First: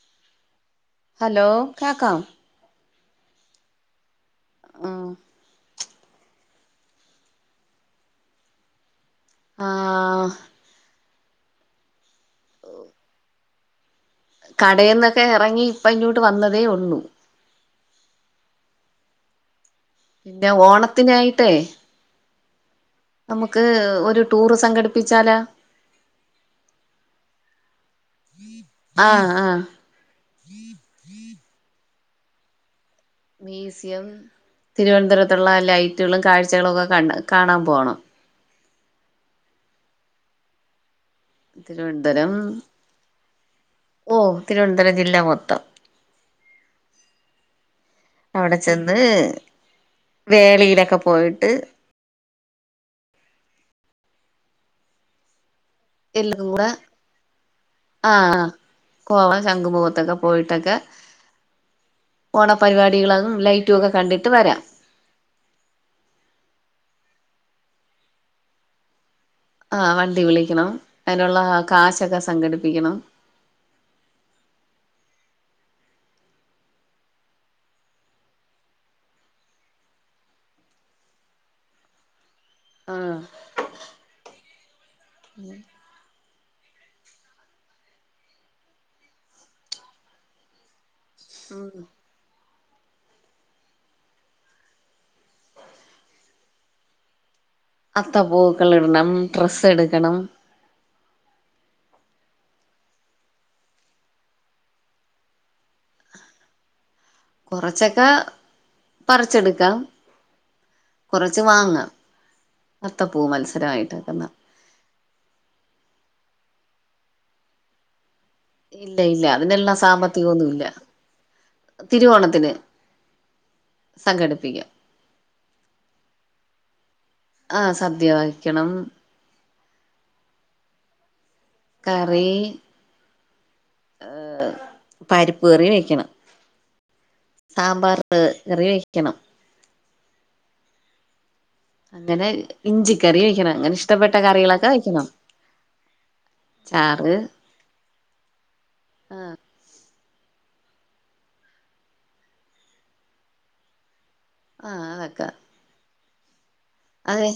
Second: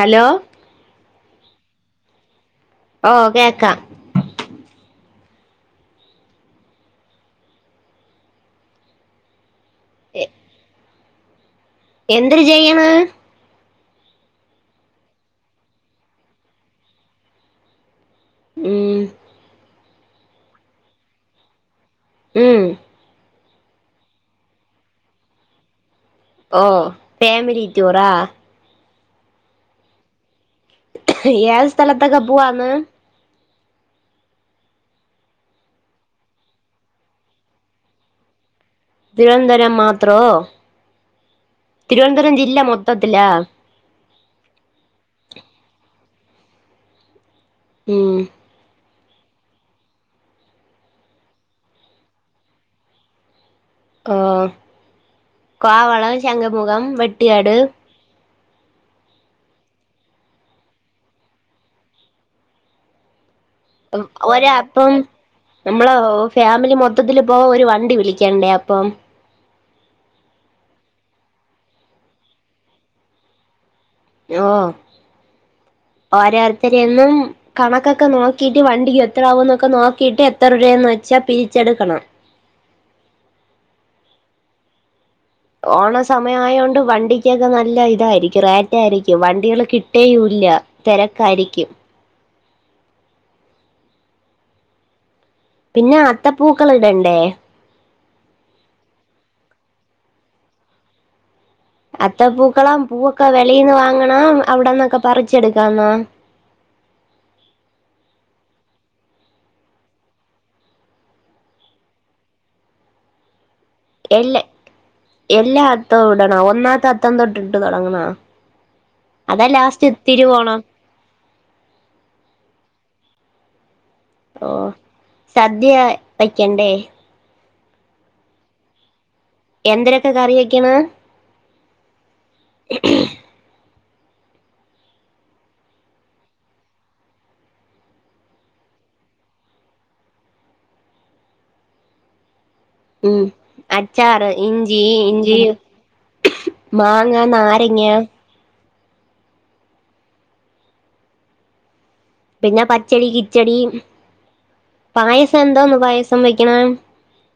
Hello hello കേക്കാം ഓഹ് കേക്കാം ഉം ആഹ് എന്ത്ര് ചെയ്യണ കടന്നൊക്കെ ഇറങ്ങി ഇപ്പ ഇങ്ങോട്ട് വന്നതേ ഉള്ളൂ ഉം പിന്നെ ഓണത്തിനായിട്ടേ ഉം നമുക്ക് ഒരു ടൂറ് സംഘടിപ്പിച്ചാലാ ഓഹ ഫേമിലി ടൂർ ആഹ് ആഹ് ഏത് സ്ഥലത്തൊക്കെ പോവാന്ന് മ്യൂസിയം തിരുവനന്തരത്തുള്ള ലൈറ്റുകളും കാഴ്ചകളും ഒക്കെ കണ്ട കാണാൻ പോകണം തിരുവനന്തരം മാത്രോ തിരുവനന്തപുരം ജില്ല മൊത്തത്തില ഓഹ് തിരുവനന്തപുര ജില്ല മൊത്തം ഉം അവിടെ ചെന്ന് വേളയിലൊക്കെ പോയിട്ട്. ഓ കോവളം എല്ലാം കൂടെ 'ചങ്കമുഖം' വെട്ടിയാട് ആഹ് കോവാ ശംഖുമുഖത്തൊക്കെ പോയിട്ടൊക്കെ ഓണ പരിപാടികളാകും ലൈറ്റ് ഒരാകും നമ്മള് ഫാമിലി മൊത്തത്തില് പോവാ ഒരു വണ്ടി വിളിക്കണ്ടേ അപ്പം ആഹ് വണ്ടി വിളിക്കണം അതിനുള്ള കാശൊക്കെ സംഘടിപ്പിക്കണം ഓ ഓരോരുത്തരിന്നും കണക്കൊക്കെ നോക്കിട്ട് വണ്ടിക്ക് എത്ര ആവന്നൊക്കെ നോക്കിട്ട് എത്ര രൂപയന്ന് വെച്ചാൽ പിരിച്ചെടുക്കണം. ആഹ് ഓണ സമയമായൊണ്ട് വണ്ടിക്കൊക്കെ നല്ല ഇതായിരിക്കും റേറ്റ് ആയിരിക്കും വണ്ടികള് കിട്ടുകല്ല തെരക്കായിരിക്കും പിന്നെ അത്തപ്പൂക്കളം ഇടണ്ടേ അത്തപ്പൂക്കള്ളം ഇടണം ട്രെസ്സ് എടുക്കണം അത്ത പൂക്കളം പൂവൊക്കെ വെളീന്ന് വാങ്ങണം അവിടന്നൊക്കെ പറിച്ചെടുക്കാന്നോ കൊറച്ചൊക്കെ പറിച്ചെടുക്കാം കൊറച്ച് വാങ്ങാം അത്തപ്പൂ മത്സരമായിട്ട് വെക്കുന്ന എല്ലാ എല്ല അത്തോ ഇടണാ ഒന്നാത്തെ അത്തം തൊട്ട് ഇട്ട് തൊടങ്ങാണോ ഇല്ല ഇല്ല അതിനെല്ലാം സാമ്പത്തികൊന്നുല്ല തിരുവോണത്തിന് ഓ സംഘടിപ്പിക്കാം സദ്യ വയ്ക്കണ്ടേ ആഹ് സദ്യ വഹിക്കണം എന്തരൊക്കെ കറി വെക്കാണ് കറി ഏ പരിപ്പ് കറി വെക്കണം സാമ്പാർപ്പ് കറി വെക്കണം അങ്ങനെ ഇഞ്ചിക്കറി ഉം വെക്കണം അങ്ങനെ ഇഷ്ടപ്പെട്ട അച്ചാറ് കറികളൊക്കെ ഇഞ്ചി വെക്കണം ഇഞ്ചി ചാറ് മാങ്ങ നാരങ്ങ ആഹ് പിന്നെ പച്ചടി, കിച്ചടി, ആഹ് അതൊക്കെ പായസം എന്തോന്ന് പായസം വെക്കണ് അതെ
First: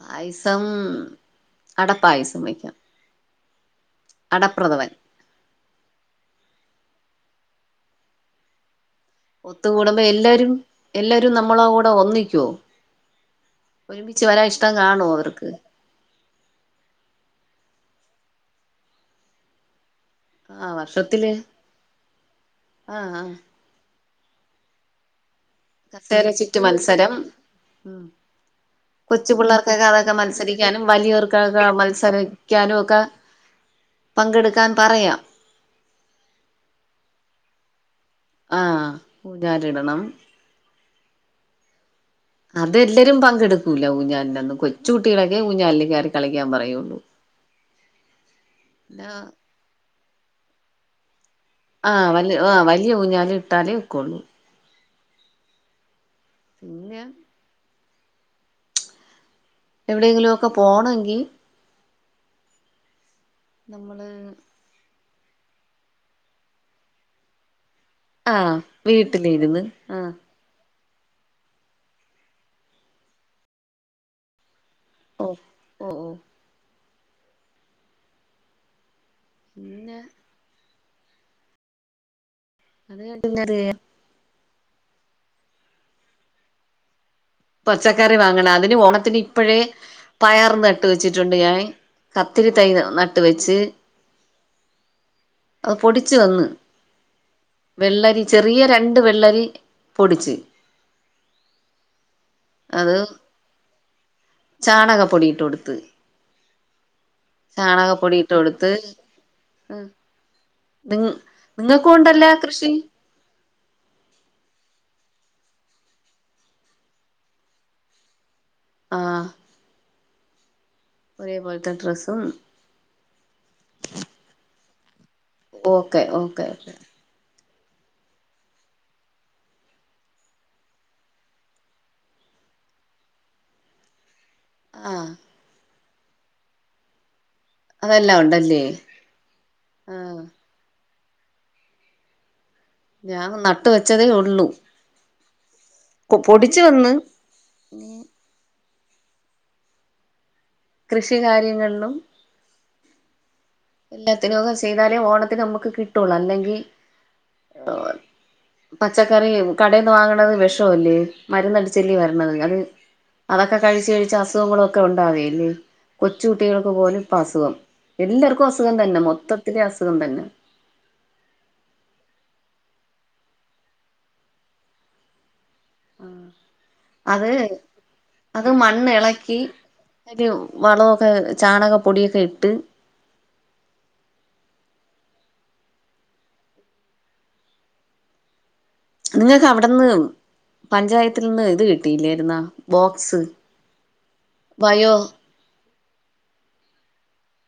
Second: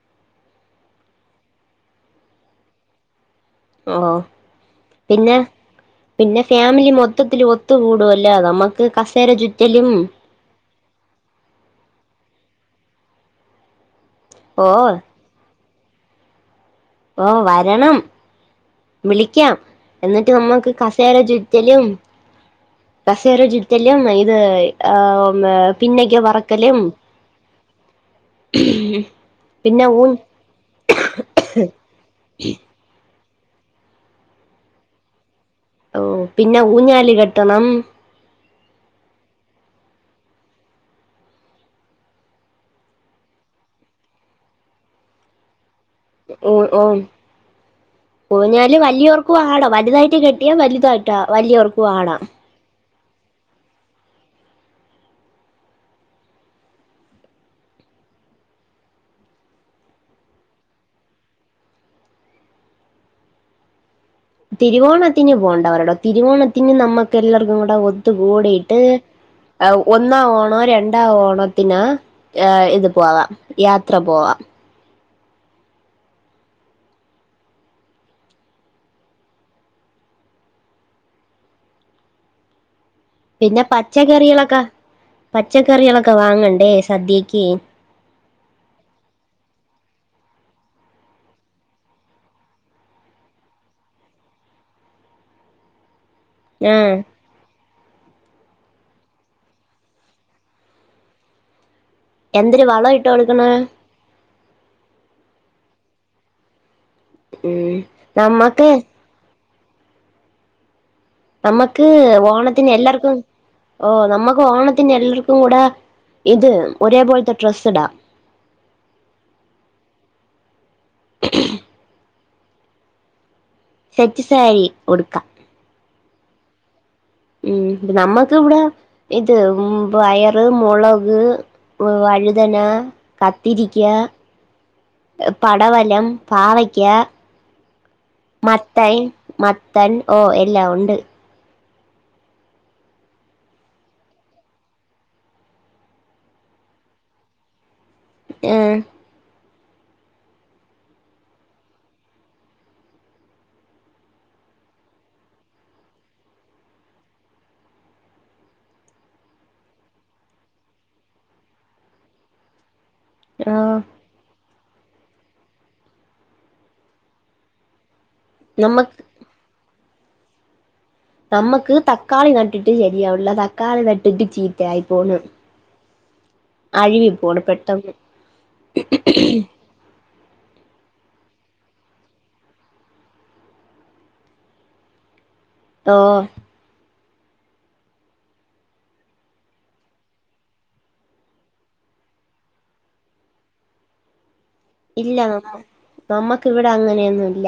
പായസം അട പായസം വയ്ക്കാം ഓ അടപ്രഥമൻ പിന്നെ പിന്നെ ഫാമിലി മൊത്തത്തില് ഒത്ത് കൂടോല്ലോ നമ്മക്ക് ക്ക്, കസേര ചുറ്റലും ഒത്തുകൂടുമ്പോ എല്ലാരും എല്ലാരും നമ്മളെ കൂടെ ഒന്നിക്കോ ഒരുമിച്ച് വരാൻ ഓ ഇഷ്ടം കാണുവോ അവർക്ക് ഓ വരണം വിളിക്കാം എന്നിട്ട് നമ്മുക്ക് ആഹ് കസേര വർഷത്തില് ചുറ്റലും ആഹ് ആഹ് കസേര ചുറ്റു- റ്റലും ഇത് ഏ ഓമേ പിന്നക്ക് പറക്കലും ഉ കൊച്ചു പിള്ളേർക്കൊക്കെ പിന്നെ ഊ അതൊക്കെ മത്സരിക്ക- ക്കനും വലിയവർകൊക്കെ മത്സരിക്കാനും ഒക്കെ പങ്കെടുക്കാൻ പറയാം ഓ പിന്നെ ഊഞ്ഞാൽ കെട്ടണം ആഹ് ഊഞ്ഞാൽ ഇടണം അതെല്ലരും പങ്കെടുക്കൂല്ല ഊഞ്ഞാലിന്റെന്ന് കൊച്ച് കുട്ടികളൊക്കെ ഊഞ്ഞാലിൽ കേറി ഓ ഓ ഊഞ്ഞാല് പിന്നെ വലിയോർക്കും ആടം വലുതായിട്ട് കെട്ട ട്ടിയ വലുതാടട്ടാ വലിയൊ ആഹ് വല് ആഹ് വലിയ ഊഞ്ഞാൽ ഇട്ടാലേ ഒക്കൊള്ളൂ പിന്നെ എവിടെങ്കിലൊക്കെ പോണോങ്കി നമ്മള് തിരുവോണത്തിന് പോണ്ട അവരോടോ തിരുവോണത്തിന് നമ്മുക്ക് എല്ലർക്കും കു‌ടെ ഒ ഒത്തു ആഹ് കൂടിട്ട് വീട്ടിലിരുന്ന് ആവൂ ആഹ് ഒന്നാ ഓണം രണ്ടാം ഓണം പിന്നെ ഏ ഇത് പോവാം യാത്ര പോവാം ഓ പിന്നെ അത് കഴിഞ്ഞിന്നത് പിന്നെ പച്ചക്കറികളൊക്കെ പച്ചക്കറികളൊക്കെ വാങ്ങണ്ടേ സദ്യക്ക് പച്ചക്കറി വാങ്ങണം അതിന് ഓണത്തിന് ഇപ്പഴേ പയർ നട്ട് വെച്ചിട്ടുണ്ട് ഞാന് കത്തിരി തൈ നട്ട് വെച്ച് അത് പൊടിച്ച് തന്ന് [unintelligible] വെള്ളരി ചെറിയ രണ്ട് വെള്ളരി പൊടിച്ച് എന്തൊരു വളം ഇട്ട് കൊട്ക്ക്ണ് ചാണക പൊടിയിട്ട് കൊടുത്ത് ഉം ചാണക പൊടിട്ട് നമ്മക്ക് കൊട്ത്ത് ഉം നി നമ്മക്ക് ഓണത്തിന് എല്ലാർക്കും ഓ നമ്മക്ക് ഓണത്തിന് എല്ലാർക്കും കൂടെ ഇത് ഒരേ പോൽത്തെ ട്രെസ്സ്ടാ ആ ഒരേപോൽത്തെ ഡ്രസ്സും സെറ്റ്സാരി ഉട്ക്കാ ഓക്കെ ഓക്കെ ഉം നമ്മക്ക് വടെ ഇത് പയറ്, മൊളക് വഴുതന, കത്തിരിക്ക ആ പടവലം, പാവയ്ക്ക അതെല്ലാം ഉണ്ടല്ലേ മത്തൻ മത്തൻ ഓ ആഹ് എല്ലാഒണ്ട് ഞാനും നട്ട് വെച്ചതേ ഒള്ളു പ്പൊ പൊടിച്ച് വന്ന് ഏ കൃഷി കാര്യങ്ങളിലും എല്ലാത്തിനൊക്കെ ചെയ്താലേ ഓണത്തിന് നമുക്ക് കിട്ടൊള്ളൂ അല്ലെങ്കി പച്ചക്കറി കടേന്ന് വാങ്ന്നത് വെഷല്ലേ മരുന്നടിച്ചല്ലെ വരണത് അത് അതൊക്കെ ആഹ് കഴിച്ച് കഴിച്ച് അസുഖങ്ങള ക്കെ ഒണ്ടാവല്ലേ കൊച്ചു കുട്ടികൾക്ക് പോലും ഇപ്പസുഖം എല്ലാർക്കും അസുഖം നമ്മക്ക് തന്നെ മൊത്ത ത്തില് അസുഖം തന്നെ നമ്മക്ക് തക്കാളി നട്ട്ട്ട് ശരിയാവിൺല്ല തക്കാളി നട്ട്ട്ട് ചീത്തായി പോന്ന് ആ അഴ്കി പോണ് പെട്ടെന്ന് അത് മണ്ണ് എളക്കി ഒരു വളൊക്കെ ചാണക പൊടിയൊക്കെ ഇട്ട് ഓ നിങ്ങക്ക് അവട്ന്ന് പഞ്ചായത്തിൽ നിന്ന് ഇത് കിട്ടില്ലേര്ന്നോ ബോക്സ് ബയോ ഇല്ല നമ്മ നമ്മക്കിവടെ അങ്ങനൊന്നുല്ല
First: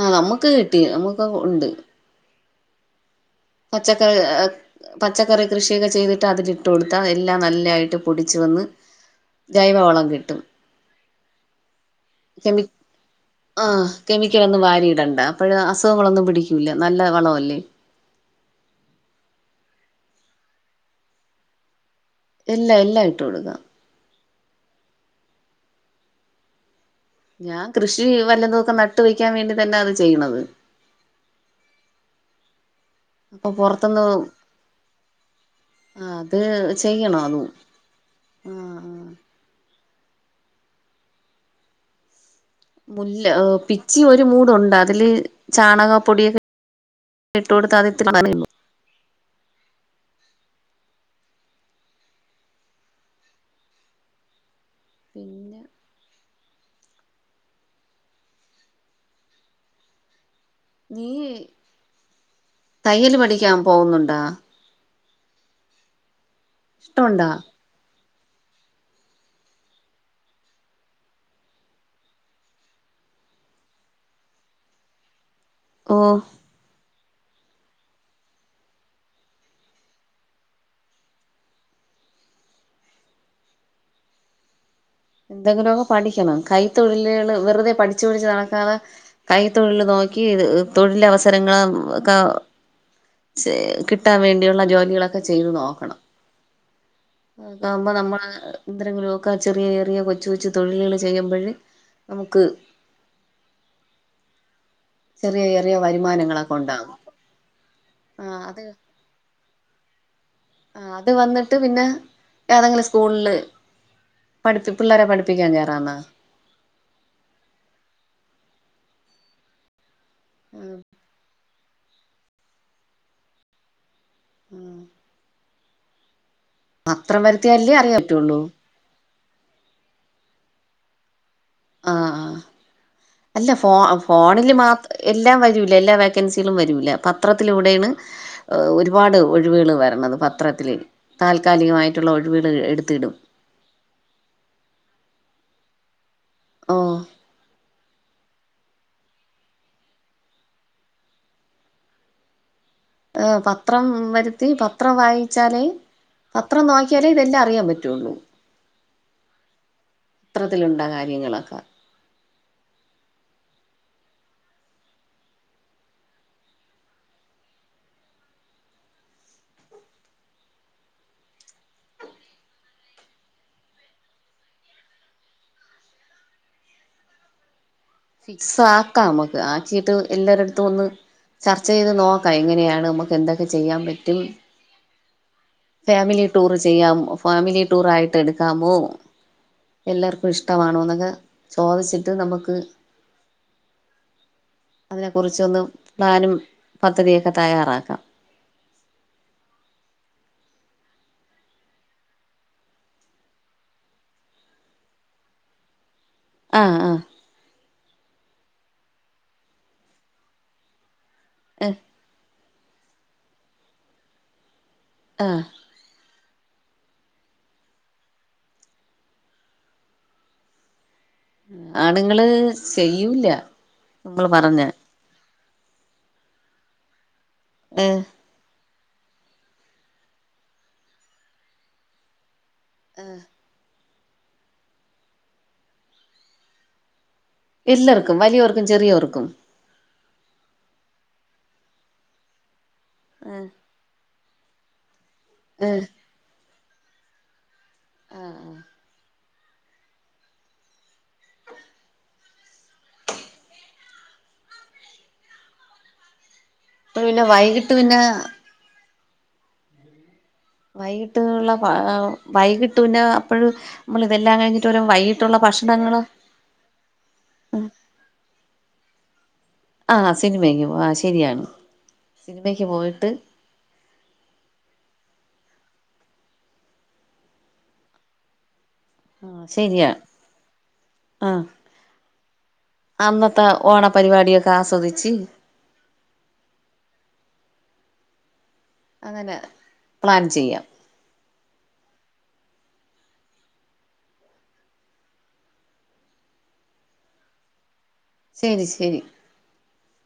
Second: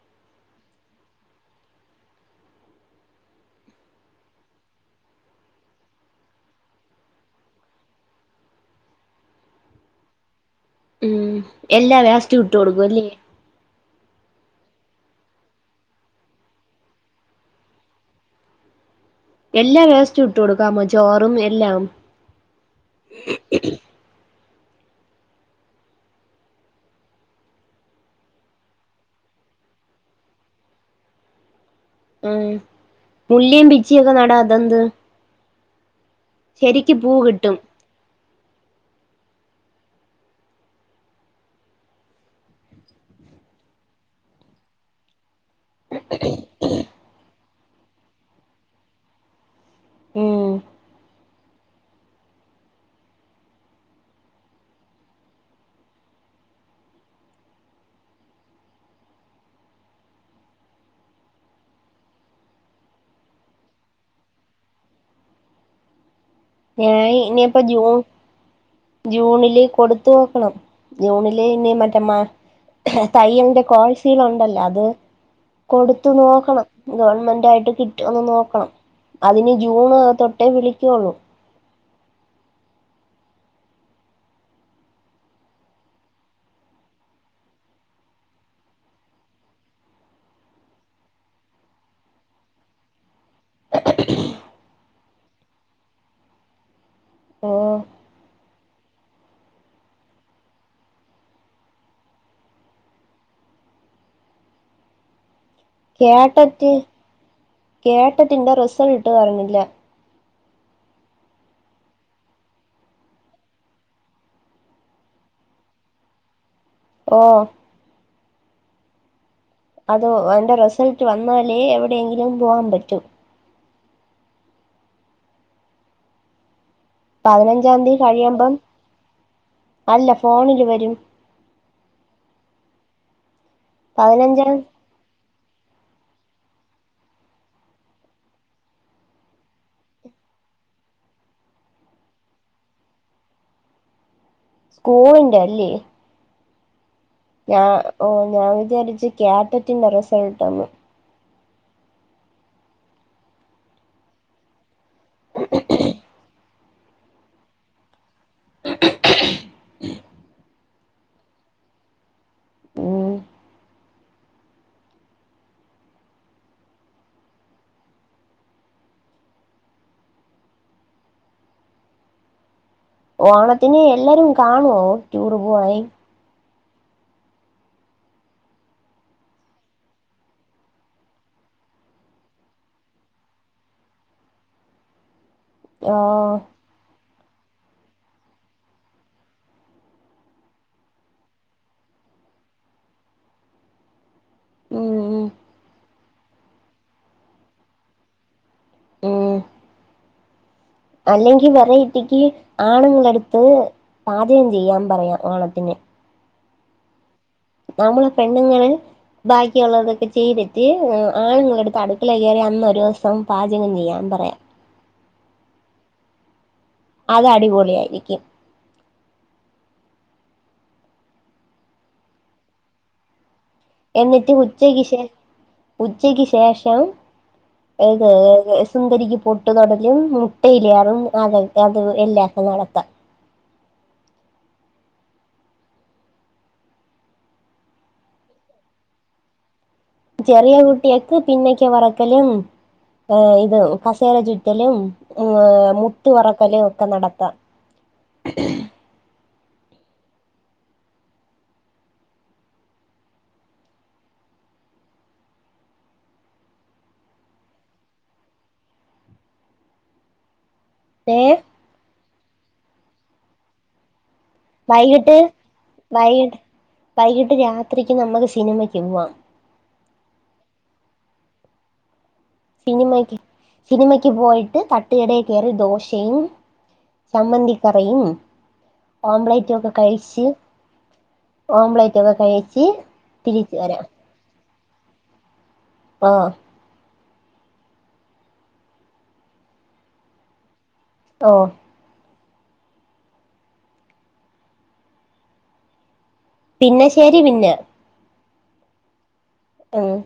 ആ നമ്മക്ക് കിട്ടി നമ്മക്കൊക്കെ ഒണ്ട് [unintelligible] പച്ചക്കറി കൃഷിയൊക്കെ ചെയ്തിട്ട് അതിലിട്ട് കൊട്ത്താ എല്ലാം നല്ലതായിട്ട് പൊടിച്ച് വന്ന് ജൈവവളം കിട്ടും ഉം എല്ലാ വേസ്റ്റും ഇട്ട് കെമി കൊടുക്കും അല്ലേ ആ കെമിക്കലൊന്നും വാരി ഇടണ്ട അപ്പഴാ അസുഖങ്ങളൊന്നും പിടിക്കൂല്ല നല്ല വളല്ലേ എല്ലാ വേസ്റ്റും ഇട്ട് കൊടുക്കാമോ ചോറും എല്ലാം എല്ലാ എല്ലാ ഇട്ട് കൊട്ക്കാ ഞാൻ കൃഷി വല്ലതൊക്കെ നട്ട് വെക്കാൻ വേണ്ടി തന്ന അത് ചെയ്യ്ണത് ഉം അപ്പൊ പുല്ലിം പുറത്തുന്ന് പിച്ചിയൊക്കെ നടാ തെന്ത് ആ അത് പൂ ചെയ്യണതും കിട്ടും ആ ആ മുല്ല പിച്ചി ഒരു മൂട്ണ്ട് അതില് ചാണകപ്പൊടിയൊക്കെ ഇട്ടുക കൊടുത്താത് ഇത്തിരി നനയുള്ളൂ ഉം പിന്നെ നീ തയ്യൽ പഠിക്കാൻ പോകുന്നുണ്ട ഞാൻ ഇഷ്ടമുണ്ടാ ഇനിപ്പൊ ജൂ ജൂണില് കൊടുത്ത വെക്കണം ജൂണില് ഇനി മറ്റ മ തയ്യൽന്റെ കോഴ്സൽ ഉണ്ടല്ലോ അത് ഓ കൊടുത്തു നോക്കണം ഗവണ്മെന്റ് ആയിട്ട് കിട്ട ഒന്ന് നോക്കണം അതിന് ജൂണ് തൊട്ടേ വിളിക്കുള്ളൂ എന്തെങ്കിലുമൊക്കെ പഠിക്കണം കൈത്തൊഴിലുകള് വെറുതെ പഠിച്ചു പിടിച്ച് നടക്കാതെ കൈ തൊഴിൽ നോക്കി തൊഴില അവസരങ്ങള ഒക്ക കിട്ടാൻ വേണ്ടിയുള്ള ജോലികളൊക്കെ ചെയ്തു നോക്കണം ഉം അതാകുമ്പോ നമ്മള് എന്തെങ്കിലും ഒക്കെ ചെറിയ ചെറിയ കൊച്ചു കൊച്ചു തൊഴിലുകൾ ചെയ്യുമ്പോഴ നമുക്ക് ചെറിയ ചെറിയ വരുമാനങ്ങളൊക്കെ ഉണ്ടാകും ആ കേട്ടട്ടിന്റെ അത് റിസൾട്ട് പറഞ്ഞില്ല ആഹ് അത് വന്നിട്ട് പിന്നെ ഏതെങ്കിലും സ്കൂൾല് പഠിപ്പി പിള്ളേരെ പഠിപ്പിക്കാൻ കേറാന്നാ ഓ അതോ അയ്‌ന്റെ റിസൾട്ട് വന്നാലേ എവിടെയെങ്കിലും പോകാൻ പറ്റൂ ഉം പത്രം വരുത്തിയാലല്ലേ പതിനഞ്ചാം അറിയാൻ തീയതി പറ്റുള്ളൂ കഴിയുമ്പം അല്ല ഫോണില് വരും ആഹ് ആഹ് അല്ല ഫോ ഫോണില് പതിനഞ്ചാം മാത്ര എല്ലാം വരില്ല എല്ലാ വോക്കൻസികളും വരിമല്ല പത്രത്തിലൂടൊണ് അ് ഒരുപാട് ഒഴിവുകൾ വരണത് പത്രത്തില് താൽക്കാലികമായിട്ടുള്ള ഒഴിവുകൾ എടുത്തിടും [unintelligible] ന്റെല്ലേ ആഹ് ഞാ ഓ ഞാൻ വിചാരിച്ച് കാറ്ററ്റിന്റെ റിസൾട്ട്ന്ന് പത്രം വരുത്തി പത്രം വായിച്ചാലേ പത്രം നോക്കി നോക്കിയാലേ ഇതെല്ലാം അറിയാൻ പറ്റുള്ളൂ ഇത്രത്തിലുണ്ട കാര്യങ്ങളൊക്കെ ഉം ഓണത്തിന് എല്ലാരും കാണുവോ ടൂർ പൂവാൻ ഫിക്സ് ആക്കാം നമുക്ക് ആക്കിട്ട് എല്ലരു അടുത്തും ഒന്ന് ചർച്ച ചെയ്ത് നോക്കാം എങ്ങനെയാണ് നമുക്ക് എന്തൊക്കെ ചെയ്യാൻ പറ്റും ഫാമിലി ആഹ് ടൂർ ചെയ്യാമോ ഫാമിലി ടൂർ ആയിട്ട് എടുക്കാമോ എല്ലാവർക്കും ഇഷ്ടമാണോ എന്നൊക്കെ ചോദിച്ചിട്ട് നമുക്ക് അതിനെ ഉം കുുറിച്ചൊന്ന് പ്ലാനും പദ്ധതിയൊക്കെ തയ്യാറാക്കാം ഉം അല്ലെങ്കിൽ വെറൈറ്റിക്ക് ആണുങ്ങൾടുത്ത് പാചകം ചെയ്യാൻ പറയാം ഓണത്തിന് ആഹ് ആഹ് നമ്മള് പെണ്ണുങ്ങൾ ബാക്കിയുള്ളതൊക്കെ ചെയ്തിട്ട് ആണുങ്ങൾടടുത്ത് ഏ അടുത്ത് അടുക്കിള കയറി അന്ന് ഒരു ദിവസം പാചകം ചെയ്യാൻ പറയാം ആഹ് അത് അടിപൊളി ആയിരിക്കും ആണുങ്ങള് ചെയ്യൂല്ല എന്നിട്ട് ഉച്ചക്ക് ശേ ഉച്ചക്ക് ശേഷം ഏ ഏത് സുന്ദരിക്ക് പൊട്ട് തൊടലും മുട്ടയിലേ അതും അത് എല്ലാം നടത്താം ആഹ് എല്ലാവർക്കും വലിയവർക്കും ചെറിയവർക്കും ചെറിയ കുട്ടിയക്ക് പിന്നക്ക വറക്കലും അഹ് ഏ ഇത് കസേര ചുറ്റലും ഏ ഏഹ് മുത്തുപെറക്കലും ഒക്കെ നടത്താം ആഹ് ആഹ് അപ്പപിന്നെ വൈകിട്ട് പിന്നെ ഏ വൈകിട്ട് ഉള്ള വൈകിട്ട് പിന്നെ അപ്പഴ് നമ്മള് ഇതെല്ലാം കഴിഞ്ഞിട്ട് ഒരു വൈകിട്ട് വൈകീട്ട് ഒള്ള ഭക്ഷണങ്ങളൊ വൈകിട്ട് വൈകിട്ട് രാത്രിക്ക് നമ്മക്ക് സിനിമയ്ക്ക്പോവാം ആഹ് സിനിമക്ക് പോ ആ ശരിയാണ് സിനിമയ്ക്ക് പോയിട്ട് സിനിമക്ക് സിനിമക്ക് പോയിട്ട് തട്ടുകടേൽ കേറി ദോശയും ചമ്മന്തിക്കറിയും ആ ഓംലറ്റും ഒക്കെ ശരിയാ കഴിച്ച് ആ ഓംലറ്റ് ഒക്കെ കഴിച്ച് തിരി അ ഓണപരിപാടിയൊക്കെ ആസ്വദിച്ച് ആഹ് അങ്ങനെ പ്ലാൻ ചെയ്യാം ഓ പിന്നെ ശരി പിന്നെ ശരി ശരി ആഹ്